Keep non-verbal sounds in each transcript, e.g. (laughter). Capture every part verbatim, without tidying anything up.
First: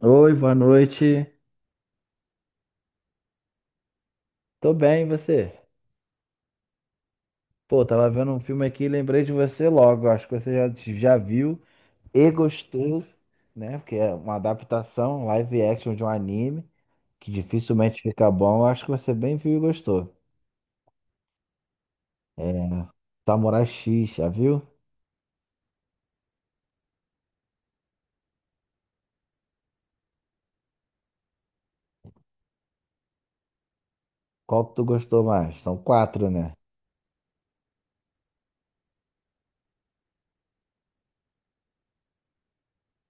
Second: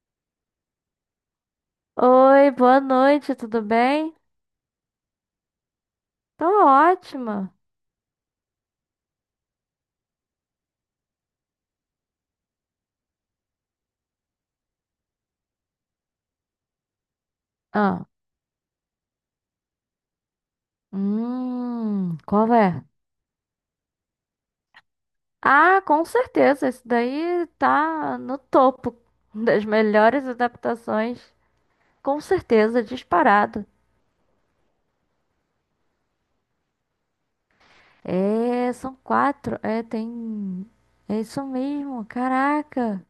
Oi, boa noite. Oi, boa noite, tudo bem? Tô bem, e você? Tô ótima. Pô, tava vendo um filme aqui e lembrei de você logo. Acho que você já, já viu e gostou, né? Porque é uma adaptação live action de um anime que dificilmente Ah, fica bom. Eu acho que você bem viu e gostou. hum, qual É é? Samurai X, já viu? Ah, com certeza, esse daí tá no topo das melhores adaptações. Com certeza, disparado. Qual que tu gostou mais? São quatro, né? É, são quatro. É, tem. É isso mesmo, caraca.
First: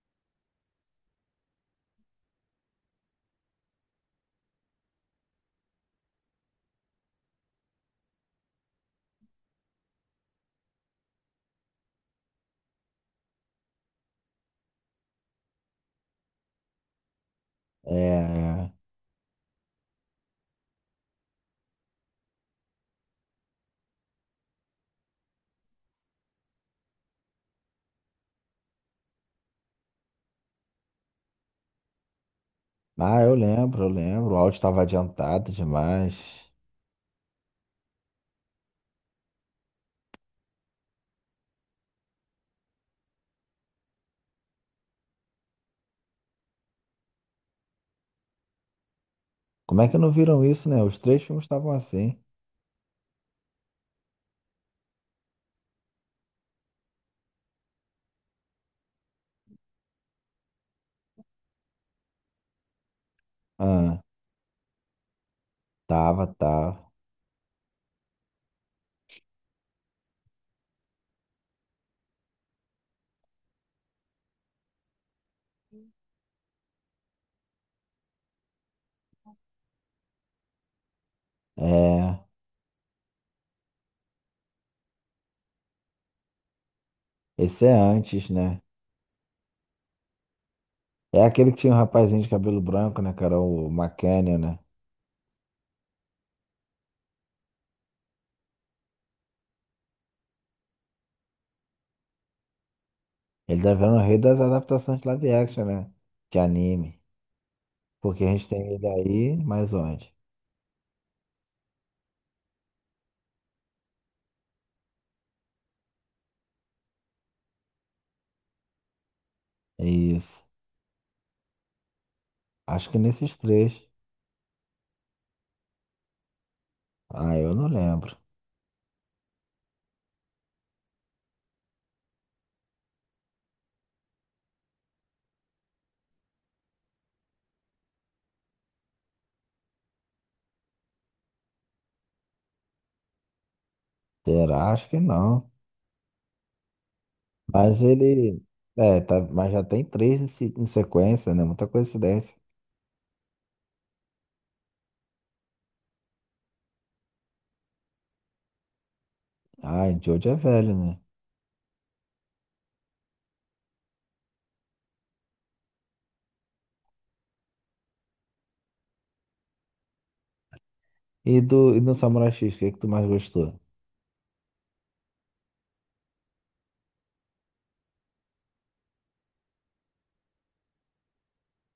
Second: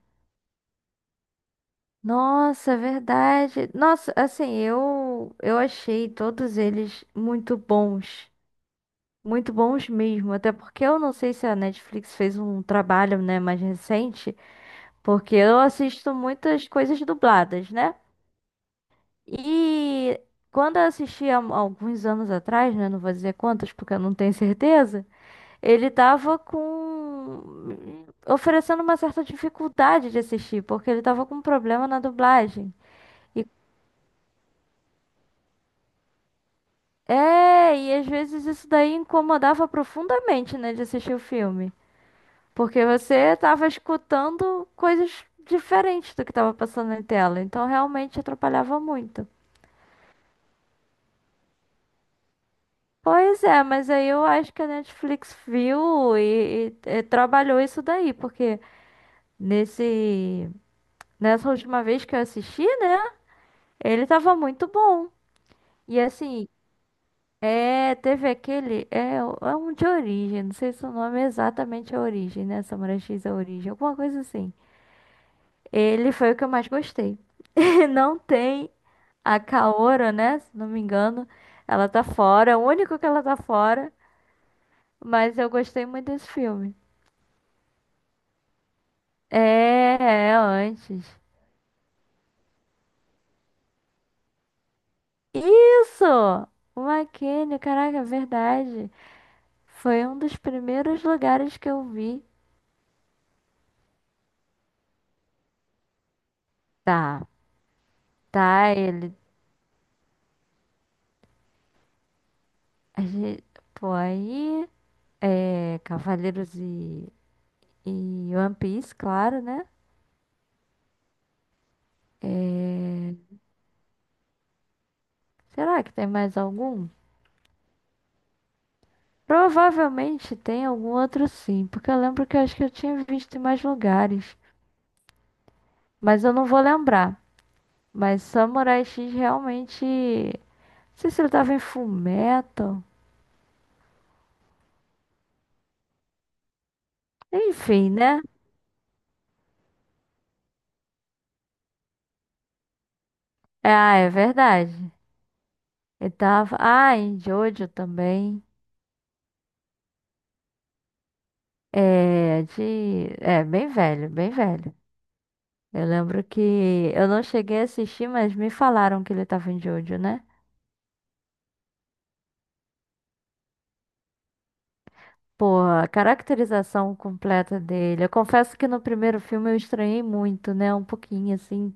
Nossa, é verdade. Nossa, assim, eu eu achei todos eles muito bons. Muito bons mesmo, até porque eu não sei se a Netflix fez um trabalho, né, mais recente, porque eu assisto muitas coisas dubladas, né? É. E quando eu assisti há alguns anos atrás, né, não vou dizer quantos porque eu não tenho certeza, ele tava com oferecendo uma certa dificuldade de assistir, porque ele tava com um problema na dublagem. Ah, eu E lembro, eu lembro. O áudio estava adiantado demais. é, e às vezes isso daí incomodava profundamente, né, de assistir o filme. Porque você estava escutando coisas diferentes do que estava passando na tela, então realmente atrapalhava muito. Como é que não viram isso, né? Os três filmes estavam assim. Pois é, mas aí eu acho que a Netflix viu e, e- e trabalhou isso daí, porque nesse, nessa última vez que eu assisti, né, Ah, ele tava muito bom. E tava, assim, tava. é, teve aquele, é, é um de origem, não sei se o nome é exatamente a origem, né, Samurai X é a origem, alguma coisa assim. Ele foi o que eu mais gostei. (laughs) Não tem a Kaora, né? Se não me engano, ela tá É. fora. É o único que ela tá fora. Mas eu gostei muito desse filme. Esse é antes, né? É, é antes. É aquele que tinha um rapazinho de cabelo branco, né, que era o McKenna, né? Isso! O McKinney, caraca, é verdade. Foi um dos primeiros lugares que eu vi. Ele tá virando o rei das adaptações de live action, né? De anime. Tá, Porque a gente tá, tem ele ele. aí, mas onde? A gente, pô, aí. É, Cavaleiros e, e One Piece, claro, né? É isso. Acho que É, nesses três. será que tem mais algum? Ah, eu não lembro. Provavelmente tem algum outro sim, porque eu lembro que eu acho que eu tinha visto em mais lugares, mas eu não vou lembrar. Mas Samurai X realmente. Não sei se ele tava em Fullmetal. Será? Acho que não. Mas Enfim, né? ele. É, tá... mas já tem três em se- em sequência, né? Muita coincidência. É, ah, é verdade. Ele tava. Ah, em Jojo também. Ah, Jojo é velho, né? É, de. É, bem velho, bem velho. Eu lembro que eu não cheguei a assistir, mas me falaram que ele tava em Jojo, né? E do, e do Samurai X, o que que tu mais gostou? Porra, a caracterização completa dele. Eu confesso que no primeiro filme eu estranhei muito, né? Um pouquinho assim.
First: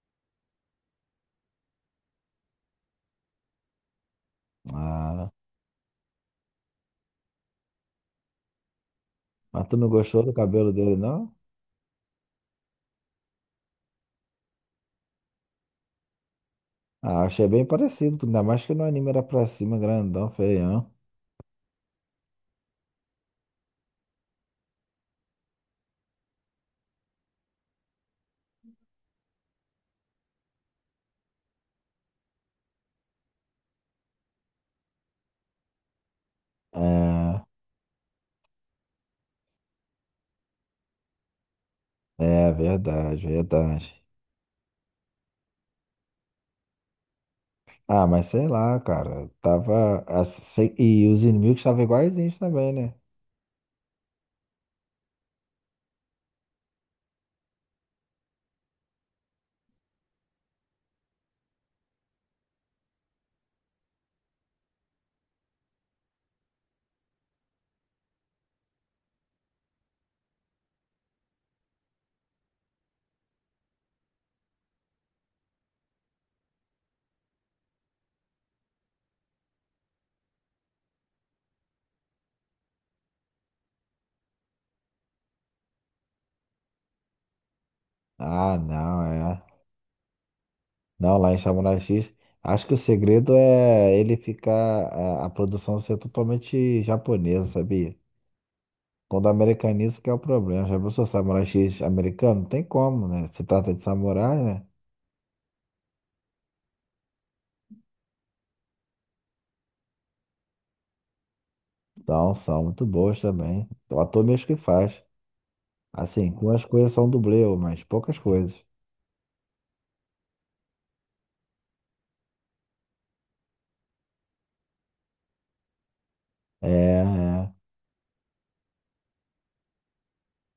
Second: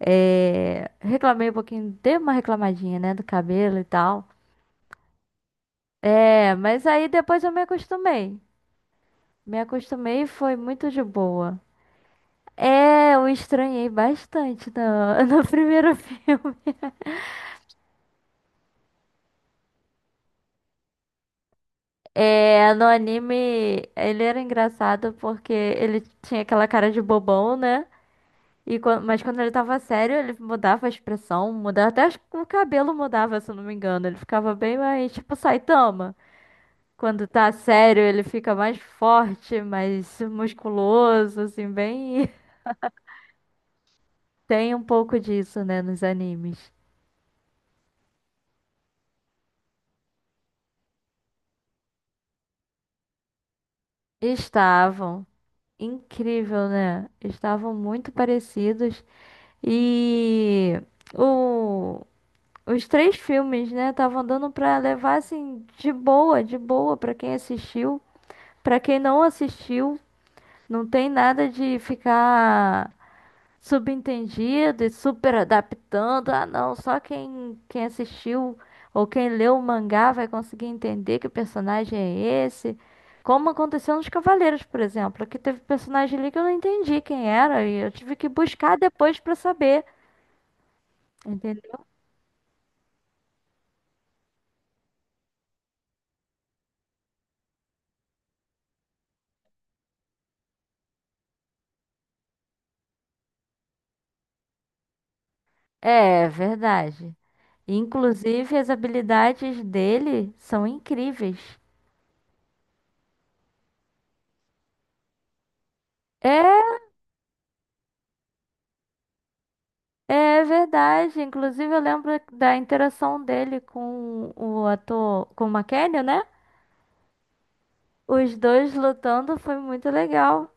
É... Reclamei um pouquinho, dei uma reclamadinha, né? Do cabelo e tal. Ah, É, mas aí depois eu me acostumei. Me mas tu não gostou acostumei e do foi cabelo muito dele, de não? boa. É, eu estranhei bastante no, (laughs) no primeiro filme. Ah, achei bem parecido, ainda mais que no anime era pra cima, grandão, feião. É, no anime ele era engraçado porque ele tinha aquela cara de bobão, né? E quan- mas quando ele tava sério, ele mudava a expressão, mudava até acho que o cabelo mudava, se eu não me engano. Ele ficava bem mais tipo Saitama. Quando É, tá sério, ele fica mais forte, mais musculoso, assim, bem. é (laughs) verdade, verdade. Tem um pouco disso, né, nos animes. Ah, mas sei lá, cara, tava. Assim, sei- e os inimigos estavam iguaizinhos também, né? Estavam incrível, né? Estavam muito parecidos e o os três filmes, né, estavam dando pra levar assim de boa, de boa pra quem assistiu. Pra quem não assistiu, não tem nada de ficar subentendido e super adaptando. Ah, não, só quem, quem assistiu ou quem leu o mangá vai conseguir entender que personagem é esse. Como aconteceu nos Cavaleiros, por exemplo, que teve personagem ali que eu não entendi quem era e eu tive que Ah, buscar não, depois pra é. saber, Não, lá em Samurai entendeu? X, acho que o segredo é ele ficar. A, a produção ser totalmente japonesa, sabia? Quando americaniza que é o problema. Já pensou Samurai X americano? Não tem como, né? Se trata de samurai, né? É verdade. Inclusive, as habilidades dele são incríveis. Então, são muito boas também. O ator mesmo que faz. Assim, algumas É, coisas são dublê, mas poucas coisas. é verdade. Inclusive, eu lembro da interação dele com o ator, com o McKenna, né? É, é. Os dois lutando foi muito legal.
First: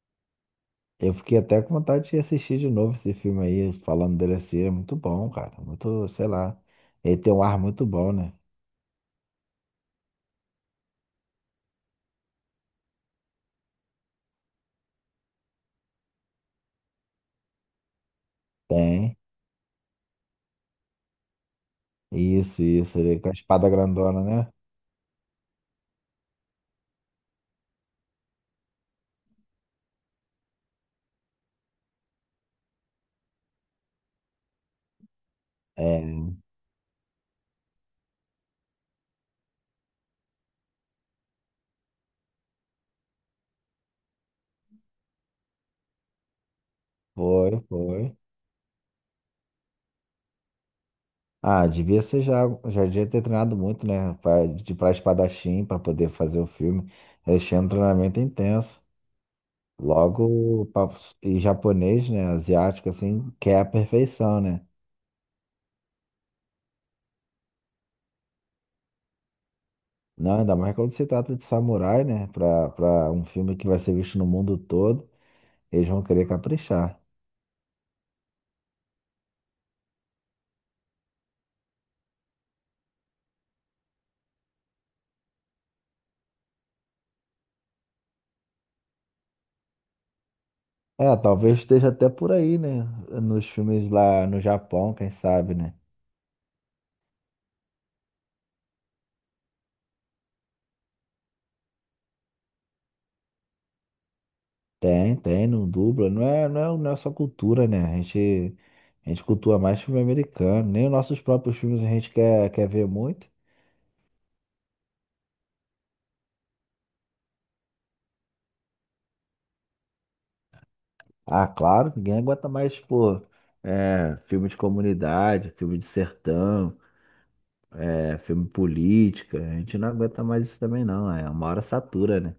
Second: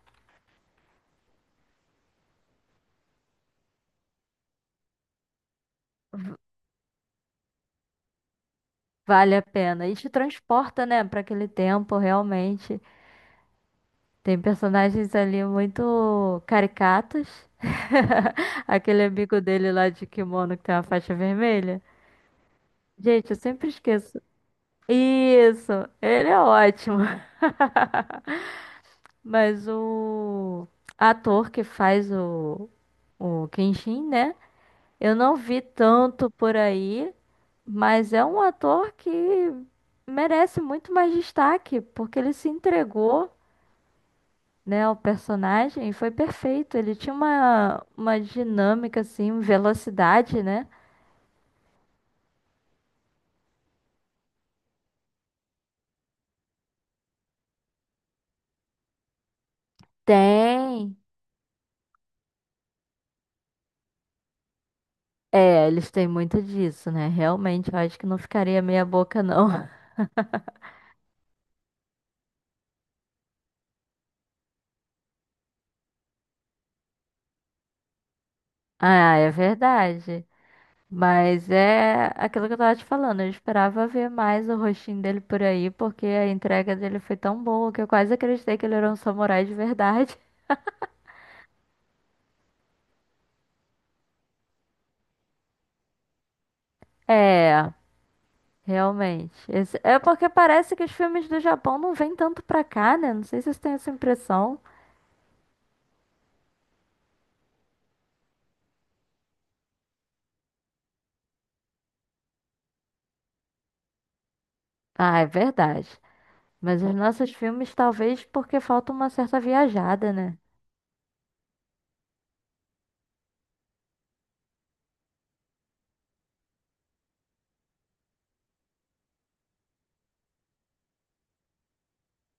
Eu fiquei até com vontade de assistir de novo esse filme aí, falando dele assim. É muito bom, cara. Muito, sei lá. Ele tem um ar muito bom, né? Vale a pena. E te transporta, né, para aquele tempo, realmente. Tem personagens ali muito caricatos. (laughs) Aquele Tem. amigo dele lá de kimono que tem uma faixa vermelha. Isso, isso. Ele é com a Gente, eu espada sempre esqueço. grandona, né? Isso, ele é ótimo. (laughs) Mas o ator que faz o, o Kenshin, né? Eu não vi É, tanto por aí, mas é um ator que merece muito mais destaque, porque ele se entregou, né, ao personagem e foi perfeito. Ele tinha foi, uma, foi. uma dinâmica, assim, velocidade, né? Ah, devia ser já, já devia ter treinado muito, né? Pra, de pra espadachim, pra poder fazer o filme. Eles tinham um treinamento intenso. Logo, pa- Tem. e japonês, né? Asiático, assim, quer a perfeição, né? É, eles têm muito disso, né? Realmente, eu acho que não ficaria meia boca, não. Não, ainda (laughs) mais quando se trata de samurai, né? Pra, pra um filme que vai ser visto no mundo todo, eles vão querer caprichar. Ah, é verdade. Mas é aquilo que eu tava te falando, eu esperava ver mais o rostinho dele por aí, porque a entrega dele foi tão boa que eu quase acreditei que ele era um samurai de verdade. (laughs) É, talvez esteja até por aí, né? Nos filmes lá no Japão, quem sabe, né? É, realmente. Esse- é porque parece que os filmes do Japão não vêm tanto pra cá, né? Não sei se vocês têm essa impressão. Tem, tem, não dubla. Não é, não é, não é só cultura, né? A gente, a gente cultua mais filme americano. Nem os nossos próprios filmes a gente quer, quer ver muito. Ah, é verdade. Mas os nossos filmes, talvez porque falta uma certa viajada, né? Ah, claro, ninguém aguenta mais, pô, é, filme de comunidade, filme de sertão, é, filme política. A gente não aguenta mais isso também, não. É uma hora satura, né?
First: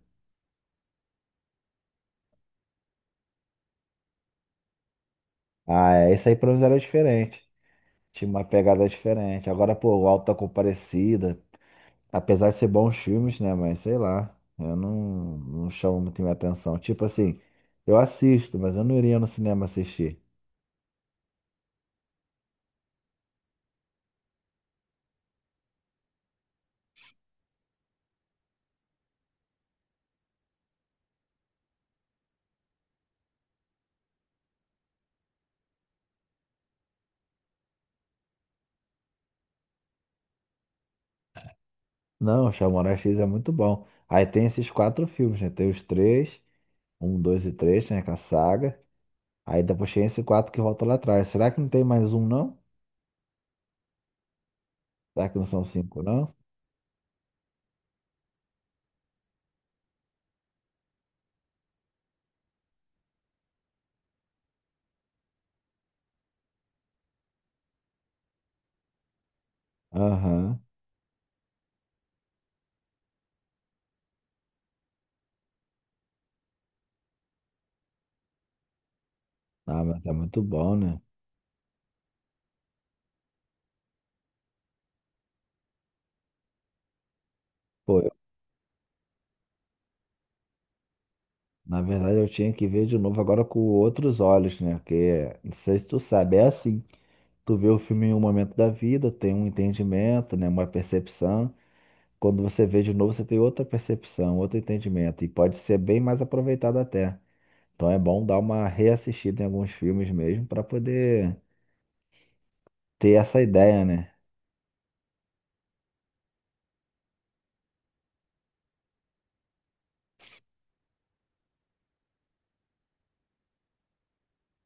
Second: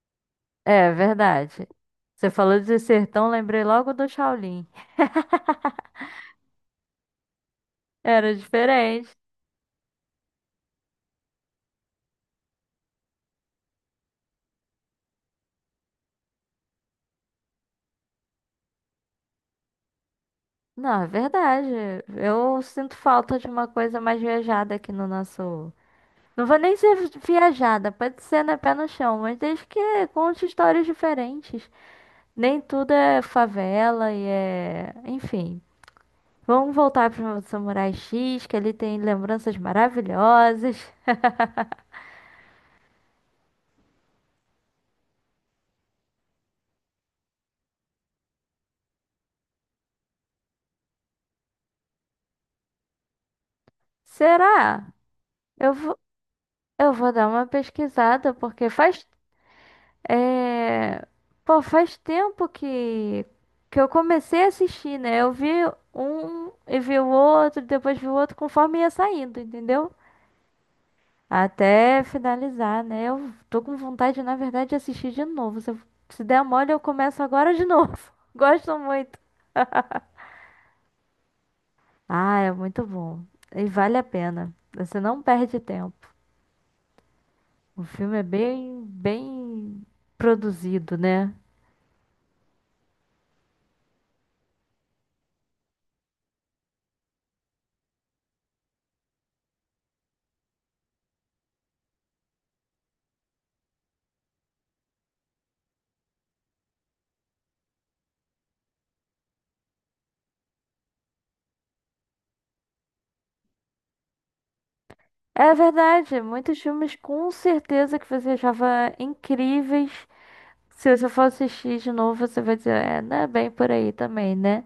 É, verdade. Você falou de sertão, lembrei logo do Shaolin. Ah, é, isso aí pra nós era diferente. Tinha Era uma pegada diferente. diferente. Agora, pô, o Auto da Compadecida, apesar de ser bons filmes, né? Mas sei lá, eu não, não chamo muito minha atenção. Tipo assim, eu assisto, mas eu não iria no cinema assistir. Não, é verdade. Eu sinto falta de uma coisa mais viajada aqui no nosso. Não vou nem ser viajada, pode ser né, pé no chão, mas desde que conte histórias diferentes. Nem tudo é favela e é. Enfim. Vamos voltar para o Samurai X, que ele tem lembranças maravilhosas. Não, Chamoral X é muito bom. Aí tem esses quatro filmes, né? Tem os três. Um, dois e três, né? Com a saga. Aí depois tem esse quatro que volta lá atrás. Será que não tem mais um, não? Será? Será que não são Eu vou, cinco, não? eu vou dar uma pesquisada, porque faz é... Pô, faz tempo que... que eu comecei a assistir, né? Eu vi um e vi o outro, depois vi o outro, conforme ia saindo, entendeu? Aham. Até finalizar, né? Eu tô com vontade, na verdade, de assistir de novo. Se, eu- se der mole, eu começo agora de novo. (laughs) Gosto muito. Ah, mas é muito bom, né? Ah, é muito bom. E vale a pena. Você não perde tempo. O Pô, eu- filme é bem, bem produzido, né? na verdade eu tinha que ver de novo agora com outros olhos, né? Porque, não sei se tu sabe, é assim. Tu vê o filme em um momento da vida, tem um entendimento, né? Uma percepção. Quando você vê de novo, você tem outra percepção, outro entendimento. E pode ser bem mais aproveitado até. Então é bom dar uma reassistida em alguns filmes mesmo para poder ter essa ideia, né? É verdade, muitos filmes com certeza que você achava incríveis. Se você for assistir de novo, você vai dizer, é, não é bem por aí também, né?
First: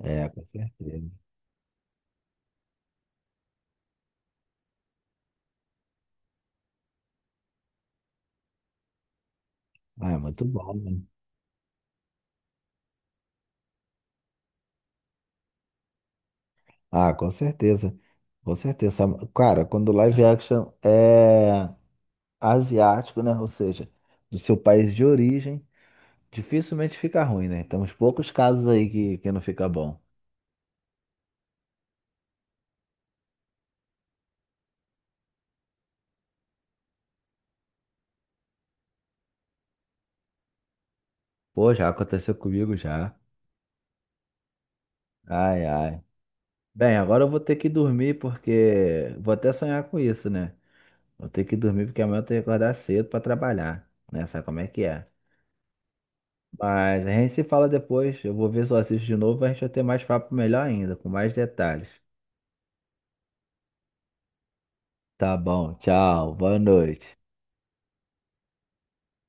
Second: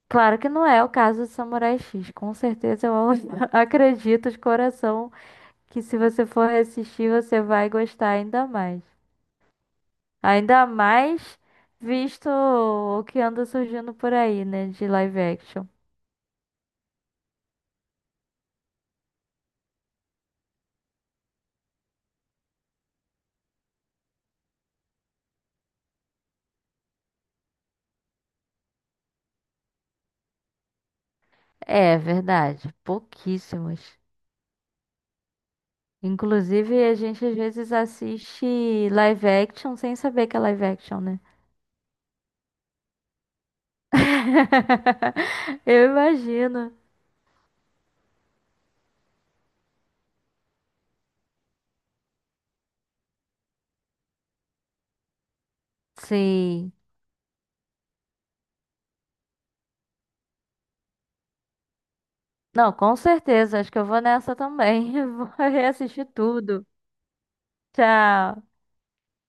É, Claro com que não é o certeza. caso de Samurai X. Com certeza eu (laughs) acredito de coração que se você for assistir, você vai gostar ainda mais. Ah, é muito Ainda bom, né? mais visto o que anda surgindo por aí, né, de live action. Ah, com certeza. Com certeza. Cara, quando live action é asiático, né? Ou seja, do seu país de origem, dificilmente fica ruim, né? Temos poucos casos aí que, que não fica bom. É verdade, pouquíssimos. Inclusive, a gente às vezes assiste live action sem saber que é live action, né? Pô, já aconteceu comigo já. Ai, (laughs) Eu ai. imagino. Bem, agora eu vou ter que dormir porque vou até sonhar com isso, né? Vou ter que dormir porque amanhã eu tenho que acordar cedo pra trabalhar, né? Sabe como é que é? Sim. Mas a gente se fala depois. Eu vou ver se eu assisto de novo. A gente vai ter mais papo melhor ainda, com mais detalhes. Não, com certeza. Acho que eu vou nessa também. (laughs) Vou Tá bom, reassistir tchau, boa tudo. noite. Tchau.